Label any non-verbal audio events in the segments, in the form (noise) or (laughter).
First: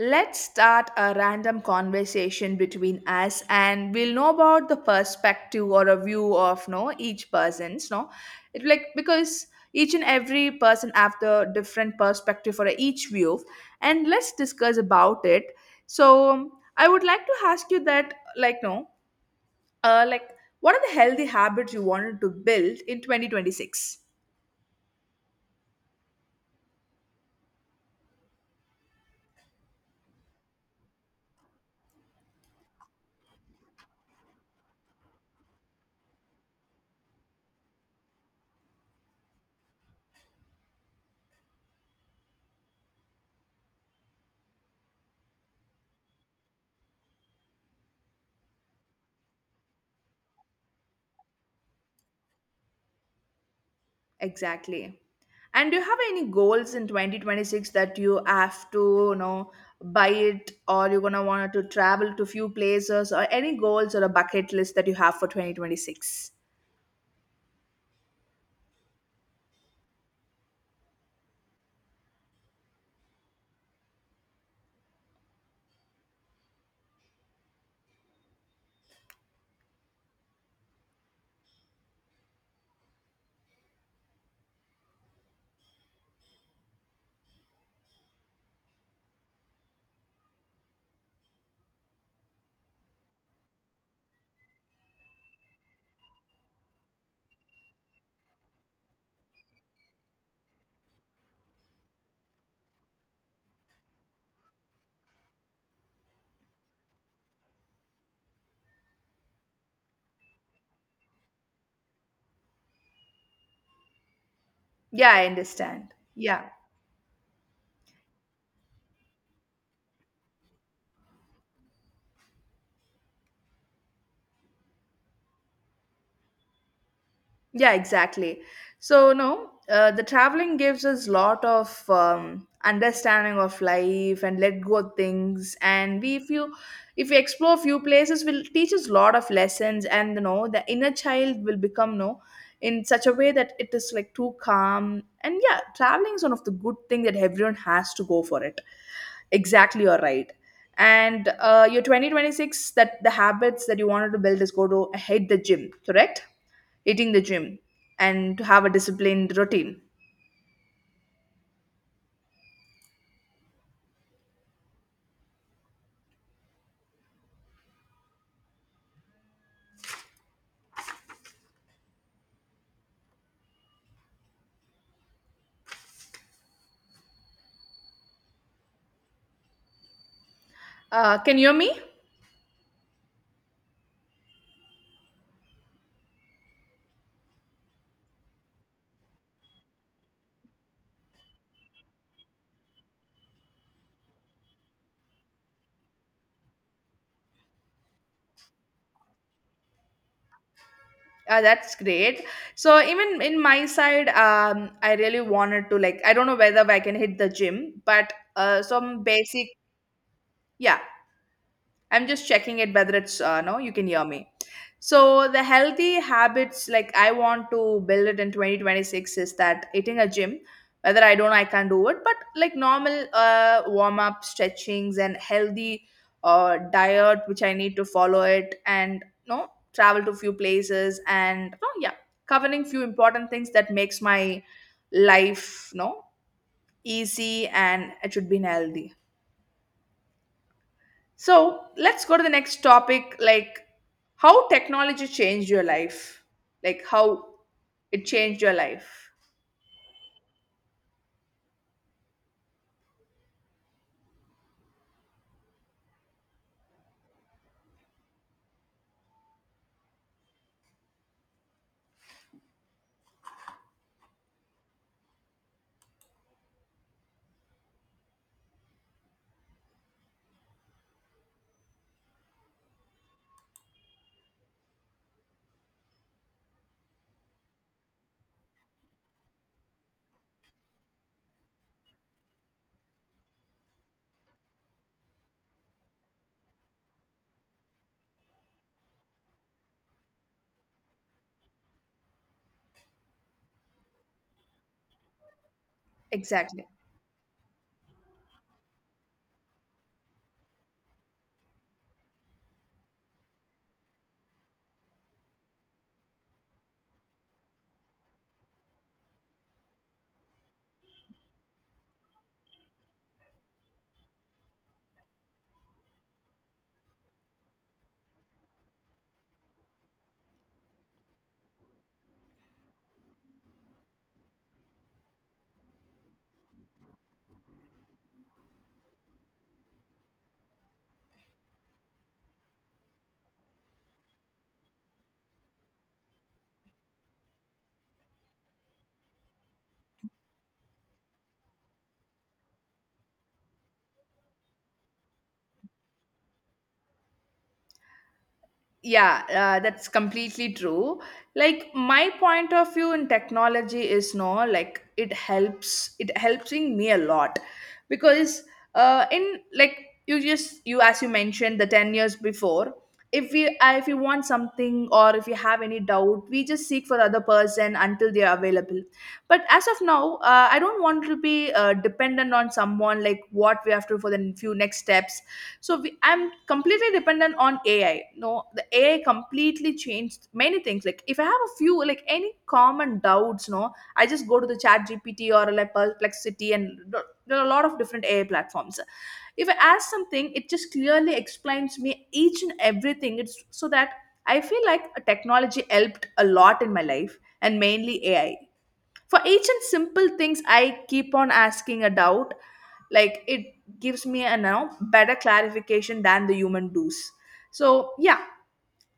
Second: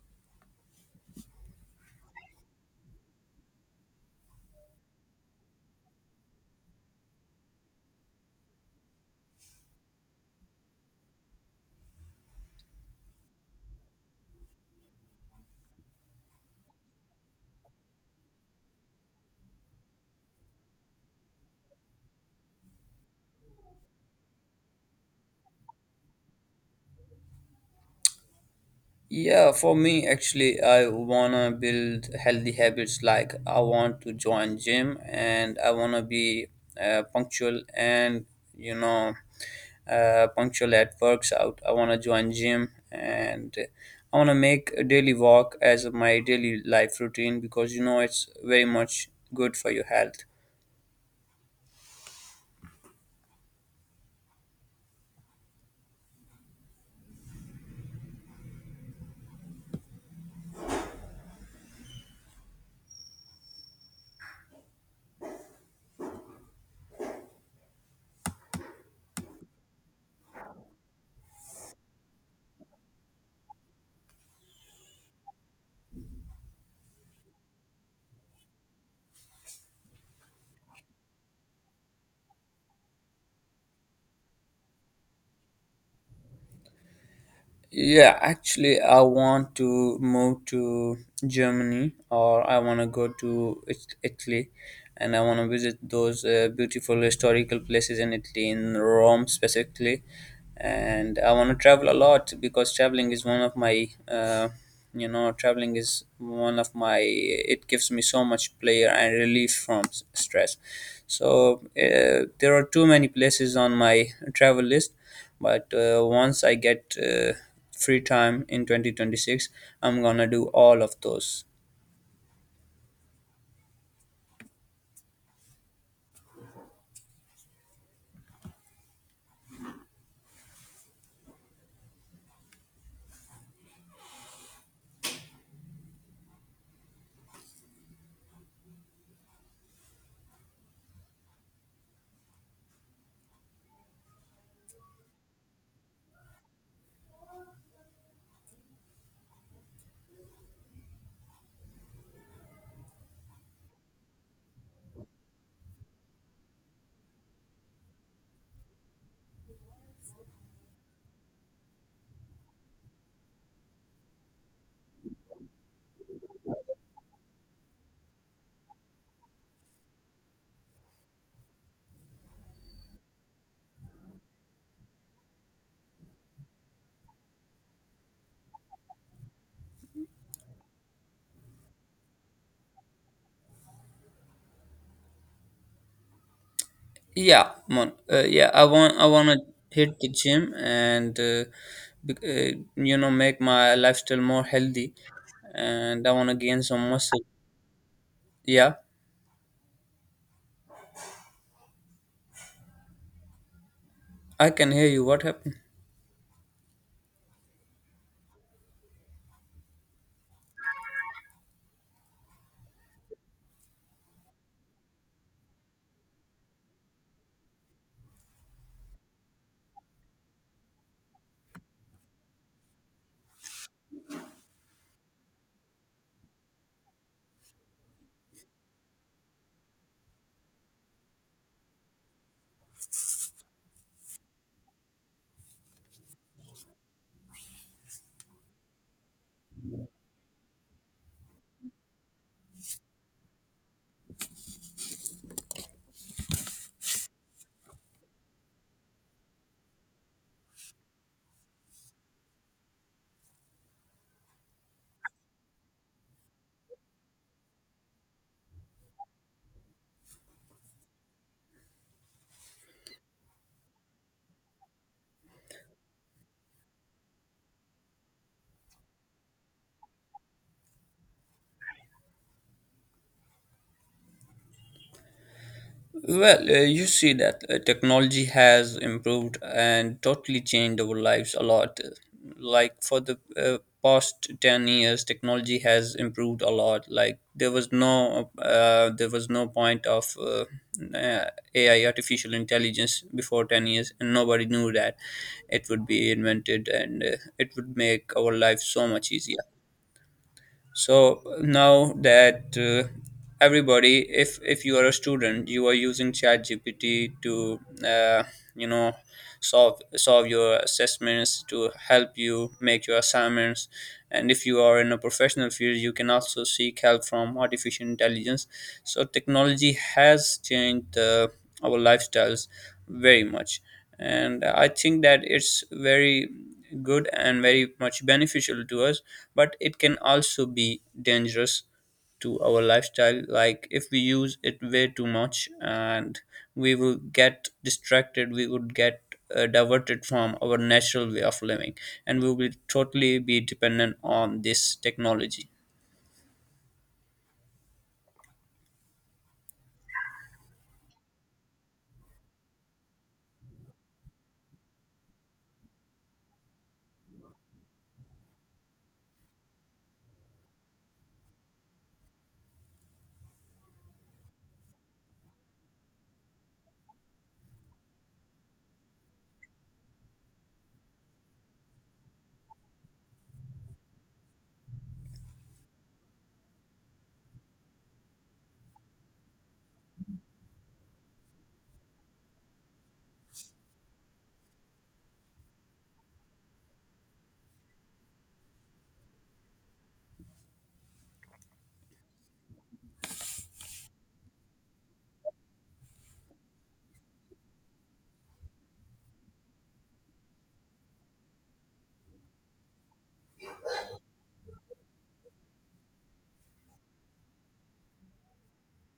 Let's start a random conversation between us, and we'll know about the perspective or a view of no each person's no it, like, because each and every person have the different perspective for each view, and let's discuss about it. So I would like to ask you that, like, no like, what are the healthy habits you wanted to build in 2026? Yeah, for me actually I wanna build healthy habits. Like, I want to join gym and I wanna be punctual and you know punctual at works out. I wanna join gym and I wanna make a daily walk as my daily life routine because you know it's very much good for your health. Exactly. And do you have any goals in 2026 that you have to, buy it, or you're gonna want to travel to few places or any goals or a bucket list that you have for 2026? Yeah, actually, I want to move to Germany, or I want to go to Italy, and I want to visit those beautiful historical places in Italy, in Rome specifically. And I want to travel a lot because traveling is one of my, it gives me so much pleasure and relief from stress. So there are too many places on my travel list, Yeah, I but understand. uh, once Yeah. I get uh, free time in 2026. I'm gonna do all of those. Yeah, exactly. So no, the traveling gives us lot of understanding of life and let go of things. And we, if you, If we explore few places, will teach us lot of lessons. And the inner child will become no in such a way that it is like too calm. And yeah, traveling is one of the good thing that everyone has to go for it. Exactly, you're right. And your 2026, that the habits that you wanted to build is go to hit the gym, correct? Hitting the gym and to have a disciplined routine. Can you hear me? Yeah mon- yeah I want to hit the gym and bec- uh, make my lifestyle more healthy, and I want to gain some muscle. Yeah. That's great. So even in my side, I can hear I you. really What happened? wanted to, like, I don't know whether I can hit the gym, but some basic. Yeah. I'm just checking it whether it's no, you can hear me. So the healthy habits, like, I want to build it in 2026 is that eating a gym, whether I don't, I can do it, but like normal warm up stretchings and healthy diet, which I need to follow it and no travel to few places and no, yeah, covering few important things that makes my life no easy, and it should be healthy. So let's go to the next topic, like how technology changed your life, like how it changed your life. Well, you see that technology has improved and totally changed our lives a lot. Like, for the past 10 years, technology has improved a lot. Like, there was no point of uh, AI, artificial intelligence, before 10 years, and nobody knew that it would be Exactly. invented and it would make our life so much easier. So now that everybody, if you are a student, you are using ChatGPT to uh, you know solve your assessments, to help you make your assignments. And if you are in a professional field, you can also seek help from artificial intelligence. So technology has changed our lifestyles very much, and I think that it's very good and very much beneficial to us, but it can also be dangerous to our lifestyle, like if we use it way too much. And we will get distracted, we would get diverted from our natural way of living, and we will totally be dependent on this technology. Yeah, that's completely true. Like my point of view in technology is no, like it helps. It helping me a lot because in, like, you as you mentioned the 10 years before, if you want something or if you have any doubt, we just seek for other person until they are available. But as of now, I don't want to be dependent on someone, like what we have to for the few next steps. So I'm completely dependent on AI, no, the AI completely changed many things. Like if I have a few, like any common doubts no, I just go to the ChatGPT or like perplexity, and there are a lot of different AI platforms. If I ask something, it just clearly explains me each and everything. It's so that I feel like a technology helped a lot in my life, and mainly AI. For each and simple things, I keep on asking a doubt, like it gives me a now better clarification than the human does. So yeah,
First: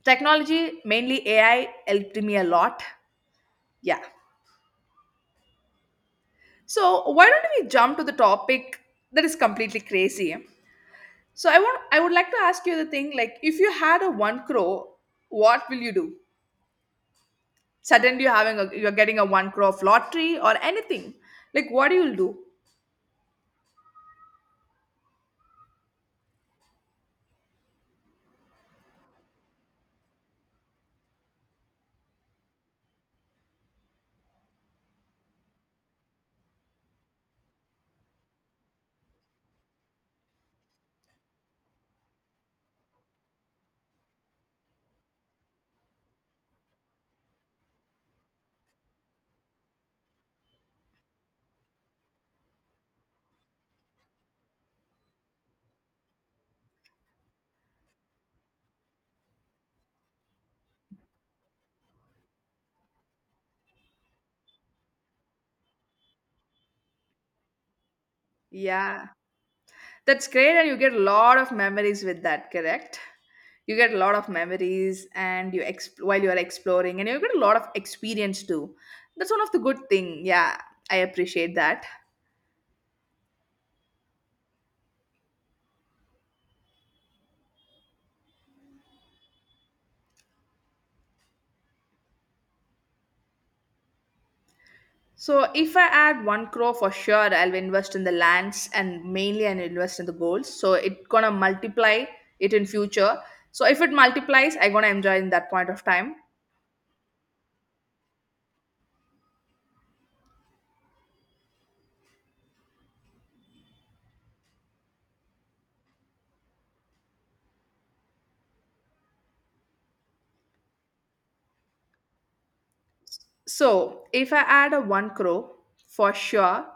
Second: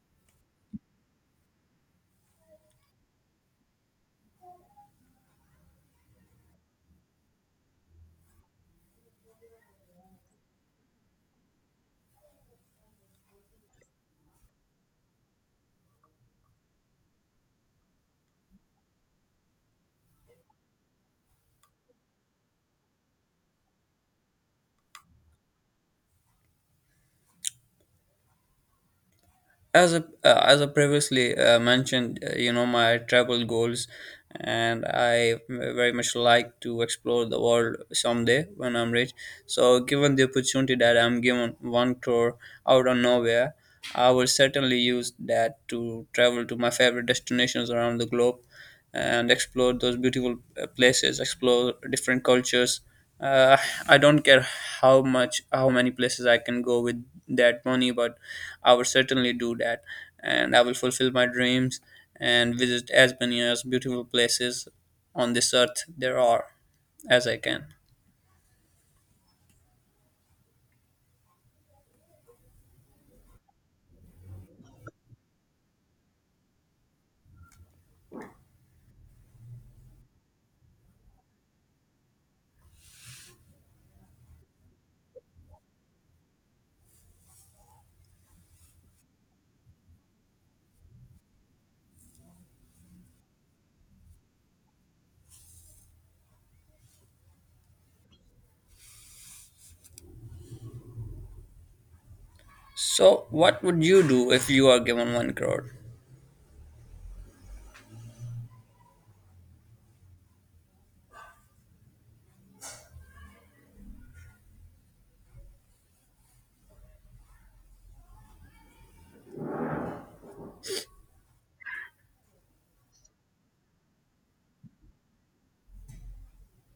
technology mainly AI helped me a lot. Yeah. So why don't we jump to the topic that is completely crazy? So I would like to ask you the thing, like if you had a one crore, what will you do? Suddenly you're getting a one crore of lottery or anything, like what do you do? As a as I previously mentioned, my travel goals, and I very much like to explore the world someday when I'm rich. So, given the opportunity that I'm given one crore out of nowhere, I will certainly use that to travel to my favorite destinations around the globe and explore those beautiful places, explore different cultures. Uh, I don't care how much, how many places I can go with that money, but I will certainly do that, and I will fulfill my dreams and visit as many as beautiful places on this earth there are as I can. Yeah. That's great, and you get a lot of memories with that, correct? You get a lot of memories, and you while you are exploring, and you get a lot of experience too. That's one of the good thing. Yeah, I appreciate that. So if I add one crore for sure, I'll invest in the lands and mainly I'll invest in the goals, so it gonna multiply it in future. So, what So if would it you do if multiplies, you I are gonna given enjoy in one that point crore? of time. So, if I add a 1 crore, for sure,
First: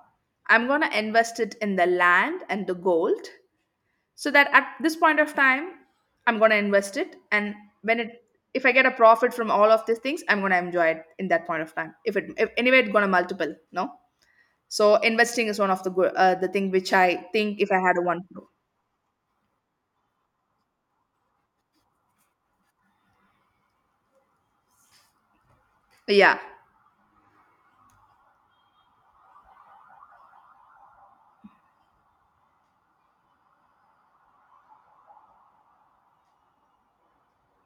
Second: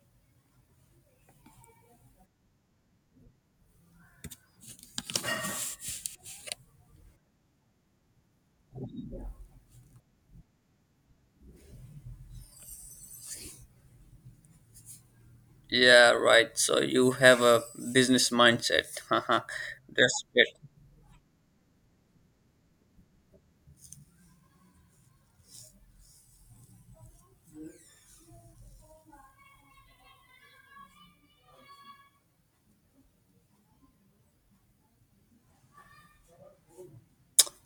I'm going to invest it in the land and the gold so that at this point of time, I'm going to invest it. And when it, if I get a profit from all of these things, I'm going to enjoy it in that point of time. If it, if, Anyway, it's going to multiple, no? So, investing is one of the, go- Yeah, uh, the right. thing So which you I have think a if I had a 1 business crore. mindset. (laughs) Haha. That's great. Yeah.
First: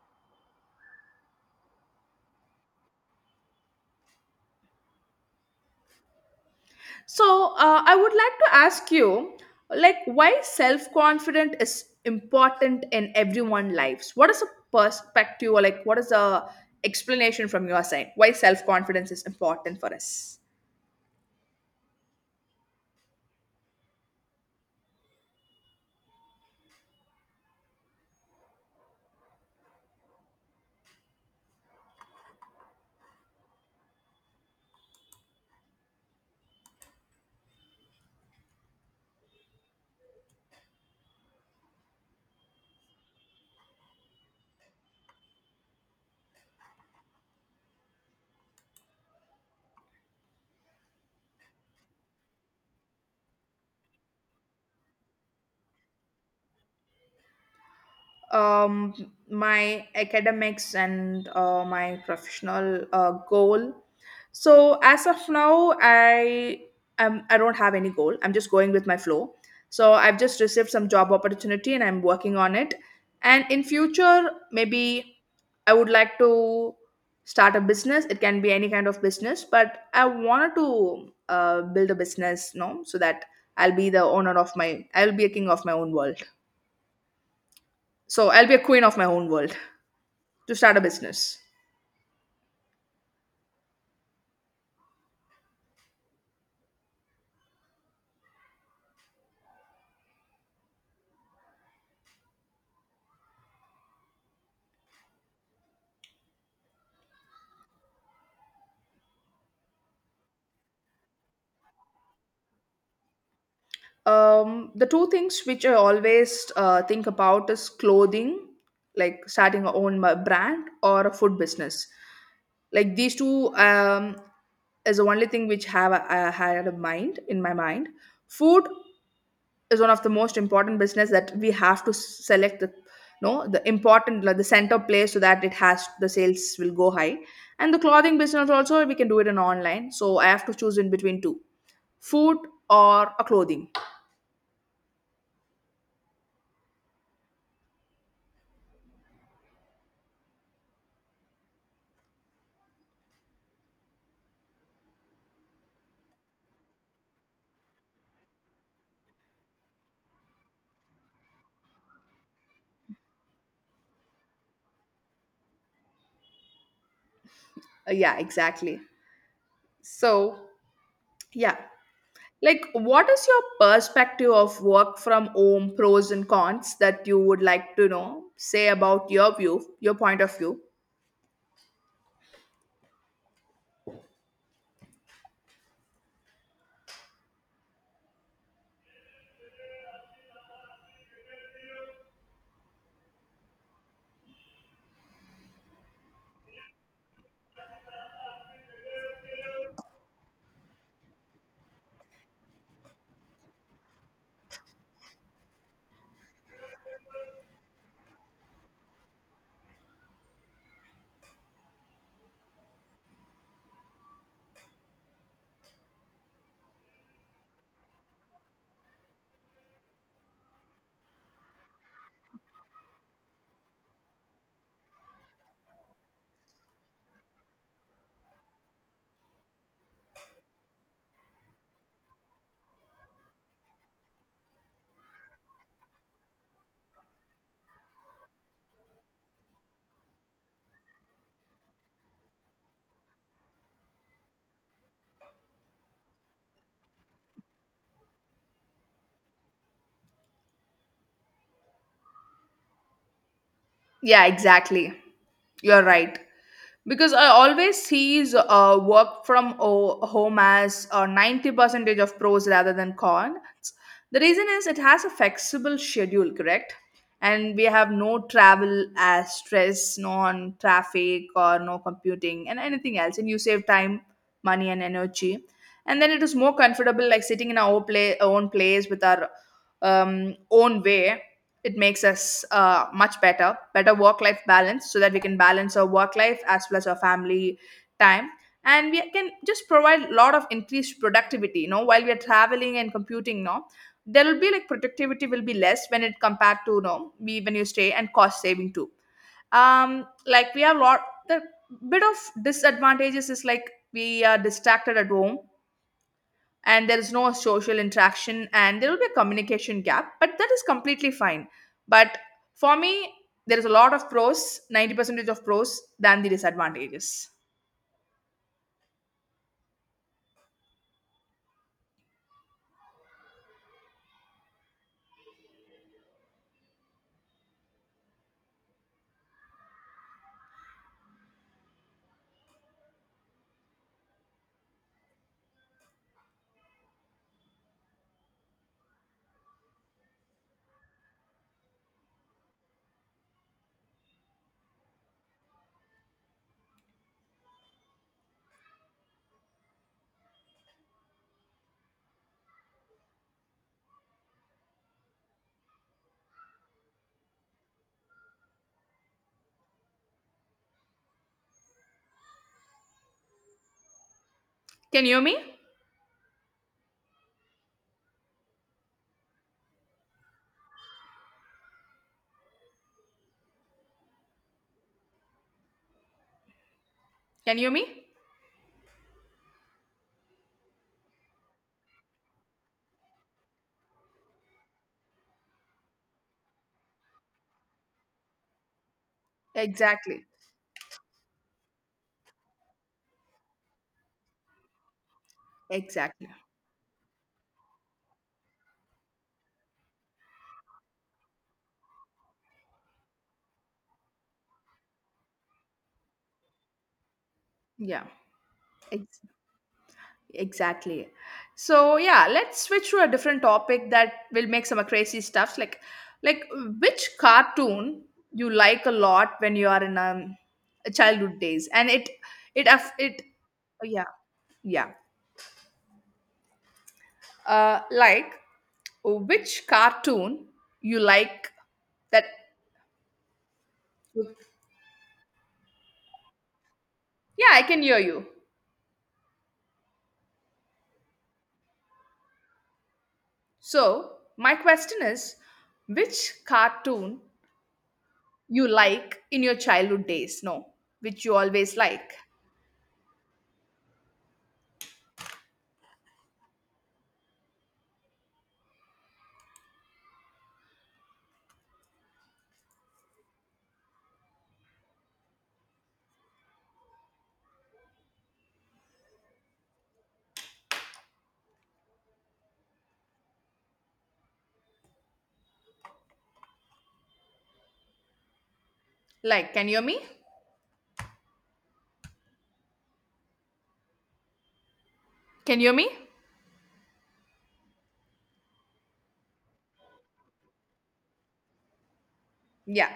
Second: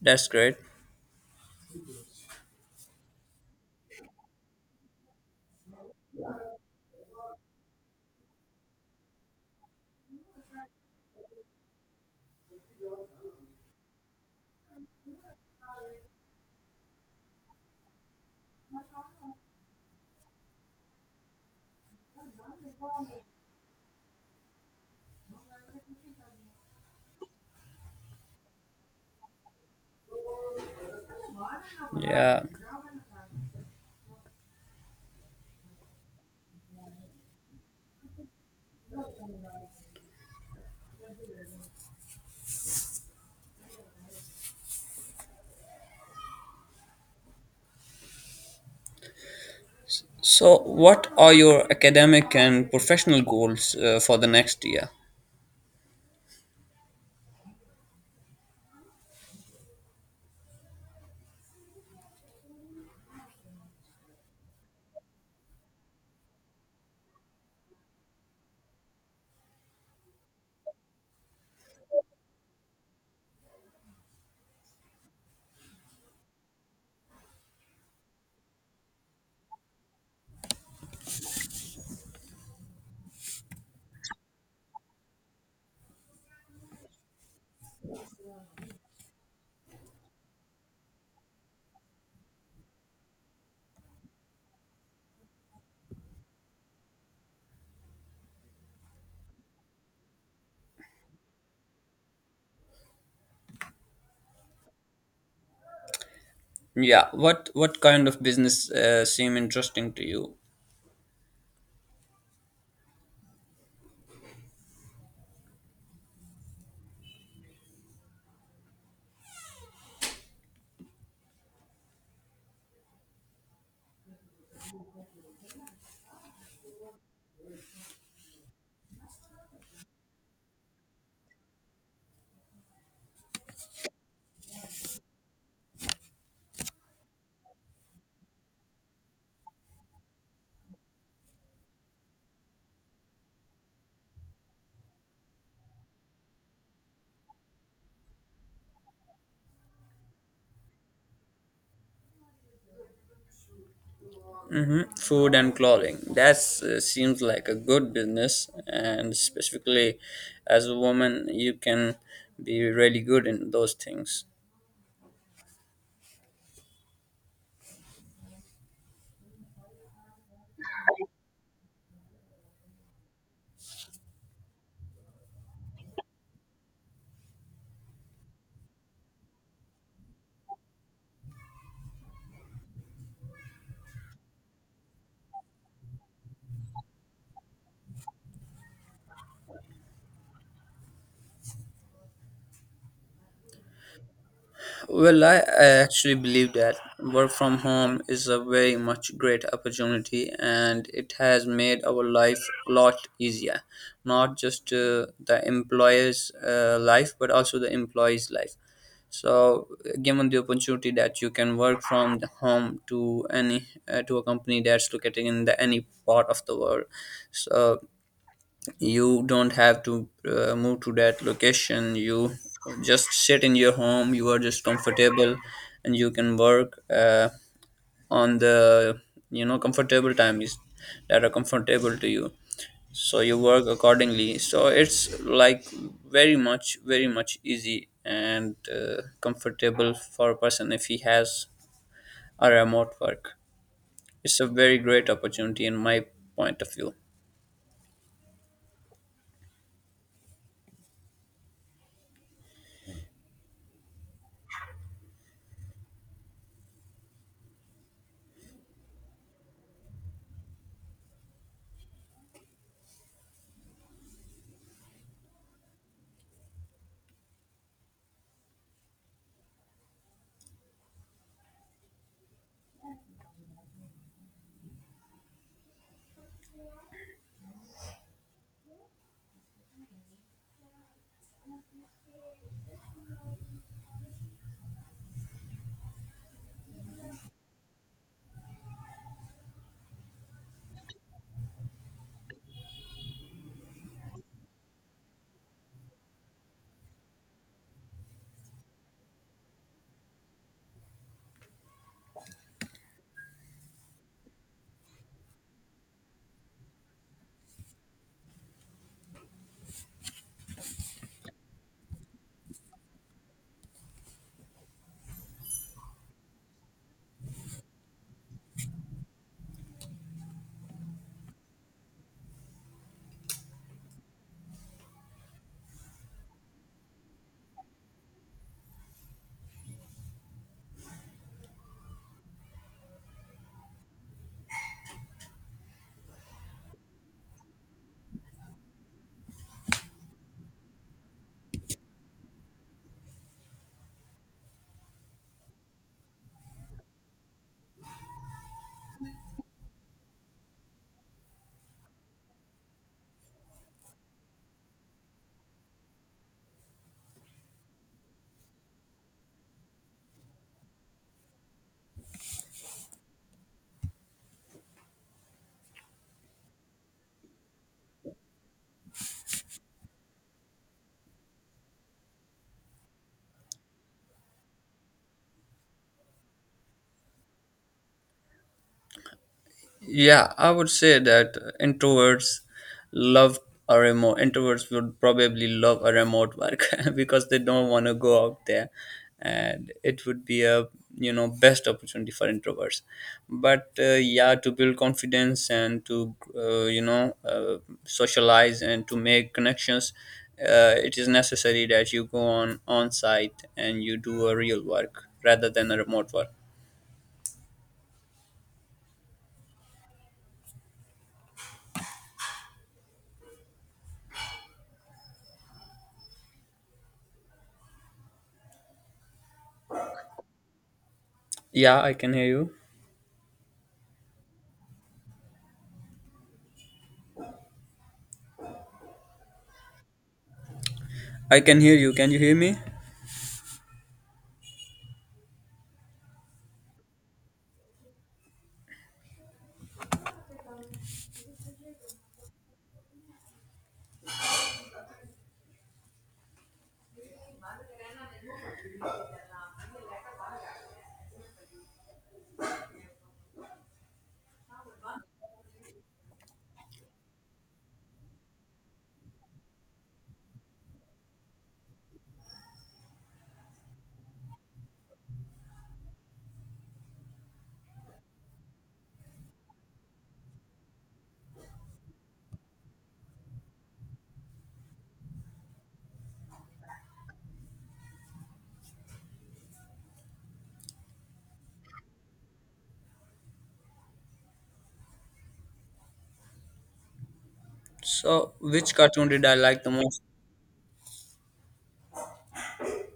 That's great. So I would like to ask you, like, why self confidence is important in everyone lives? What is a perspective, or like, what is the explanation from your side? Why self-confidence is important for us? Yeah. So, what are your academic and professional goals for the next year? um, my academics and my professional goal. So as of now, I don't have any goal. I'm just going with my flow. So I've just received some job opportunity and I'm working on it. And in future, maybe I would like to start a business. It can be any kind of business, but I wanted to build a business, no, so that I'll be a king of my own world. So I'll be a queen of my own world to start a business. Yeah, what kind of business seem interesting to you? The two things which I always think about is clothing, like starting a own brand or a food business. Like these two is the only thing which have I had in mind in my mind. Food is one of the most important business that we have to select the no the important like the center place, so that it has the sales will go high, and the clothing business also we can do it in online. So I have to choose in between two, food or a clothing. Hmm. Food and clothing. That seems like a good business, and specifically as a woman, you can be really good in those things. Yeah, exactly. So yeah, like what is your perspective of work from home pros and cons that you would like to know? Say about your view, your point of view. Well, I actually believe that work from home is a very much great opportunity, and it has made our life a lot easier. Not just the employer's life, but also the employee's life. So, given the opportunity that you can work from the home to any to a company that's located in the any part of the world, so you don't have to move to that location. You just sit in your home, you are just comfortable, and you can work on the comfortable times that are comfortable to you, so you work accordingly. So it's like very much, very much easy and comfortable for a person if he has a remote work. It's a very great opportunity in my point of view. Yeah, exactly. You're right. Because I always sees work from home as 90 percentage of pros rather than cons. The reason is it has a flexible schedule, correct? And we have no travel as stress, no on traffic or no computing and anything else. And you save time, money, and energy. And then it is more comfortable, like sitting in our own place with our own way. It makes us much better work life balance, so that we can balance our work life as well as our family time. And we can just provide a lot of increased productivity, while we are traveling and computing, no, there will be like productivity will be less when it compared to, you know we when you stay. And cost saving too. Like we have lot the bit of disadvantages is like we are distracted at home, and there is no social interaction, and there will be a communication gap, but that is completely fine. But for me, there is a lot of pros, 90 percentage of pros than the disadvantages. Can you hear me? Can you hear me? Yeah, I would say that introverts love a remote. Introverts would probably love a remote work (laughs) because they don't want to go out there, and it Exactly. would be a best opportunity for introverts. But yeah, to build confidence and to Exactly. Socialize and to make connections, it is necessary that you go on site and you do a real work rather than a remote work. Yeah. Ex- Exactly. So yeah, let's switch to a different topic that will make some crazy stuffs. Like, which cartoon you like a lot when you are in a childhood days, Yeah, and I it can hear you. it aff- it yeah, yeah, like which cartoon you I like can hear you. Can you that. hear me? Yeah, I can hear you. So my question is, which cartoon you like in your childhood days, no, which you always like? Like, can you hear me? Can you hear me? So, which cartoon did I like the most? Yeah,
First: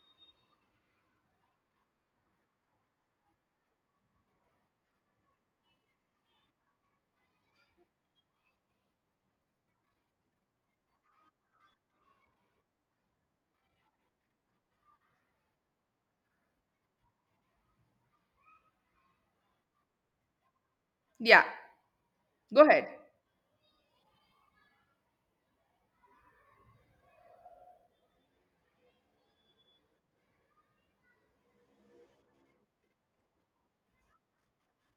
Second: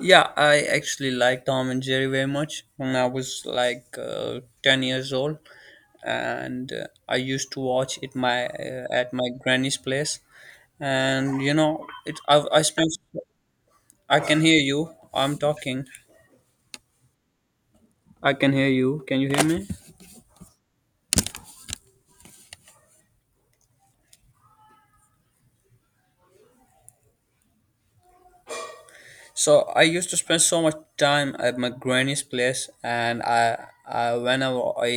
Yeah, I actually like Tom and Jerry very much when I was like 10 years old, and I used to watch it my at my granny's place. And you know, I spent I can hear you. I'm talking. I can hear you. Can you hear me? yeah, go ahead. So I used to spend so much time at my granny's place, and I whenever I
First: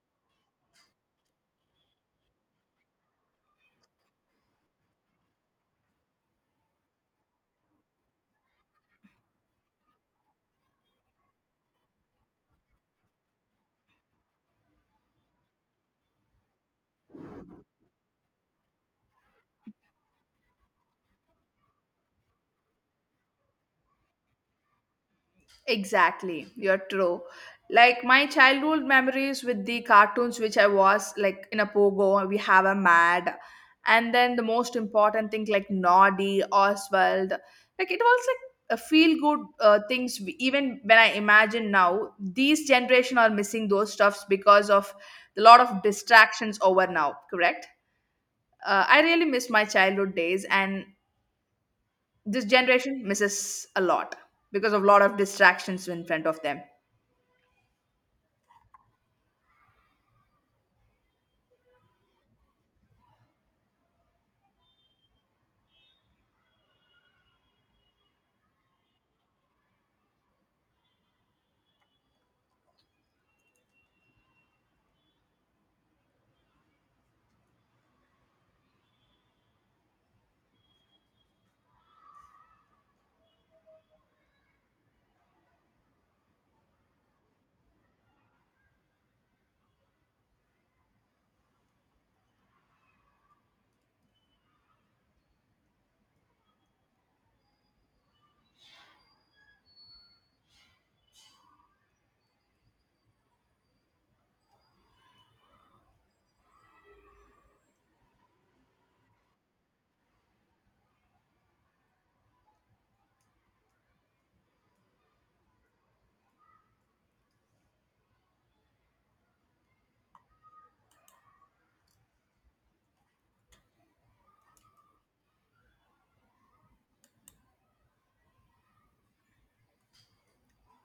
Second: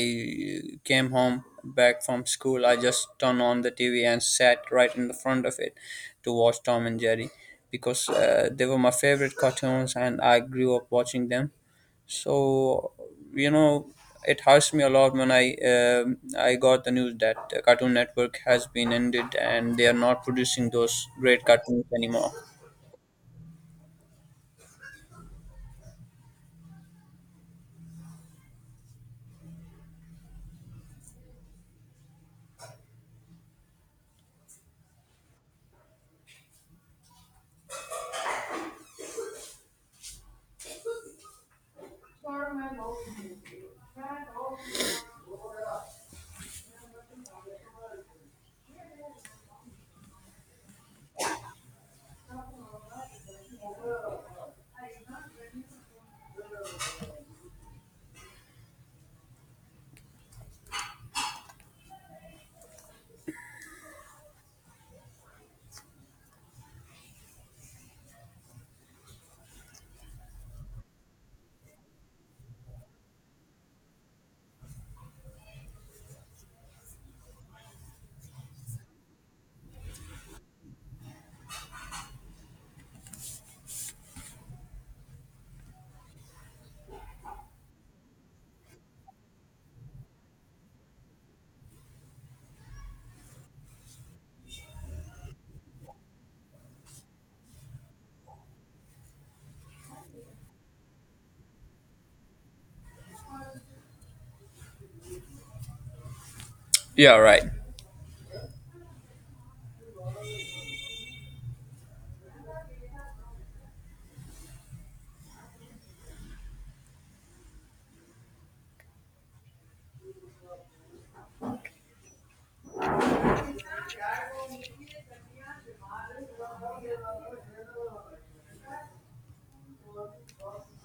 came home back from school, I just turned on the TV and sat right in the front of it to watch Tom and Jerry because they were my favorite cartoons, and I grew up watching them. So you know, it hurts me a lot when I got the news that Cartoon Network has been ended and they are not producing those great cartoons anymore. Exactly, you're true. Like my childhood memories with the cartoons, which I was like in a Pogo, we have a Mad, and then the most important thing like Noddy, Oswald, like it was like a feel good things. Even when I imagine now, these generation are missing those stuffs because of a lot of distractions over now. Correct? I really miss my childhood days, and this generation misses a lot because of a lot of distractions in front of them Yeah, right.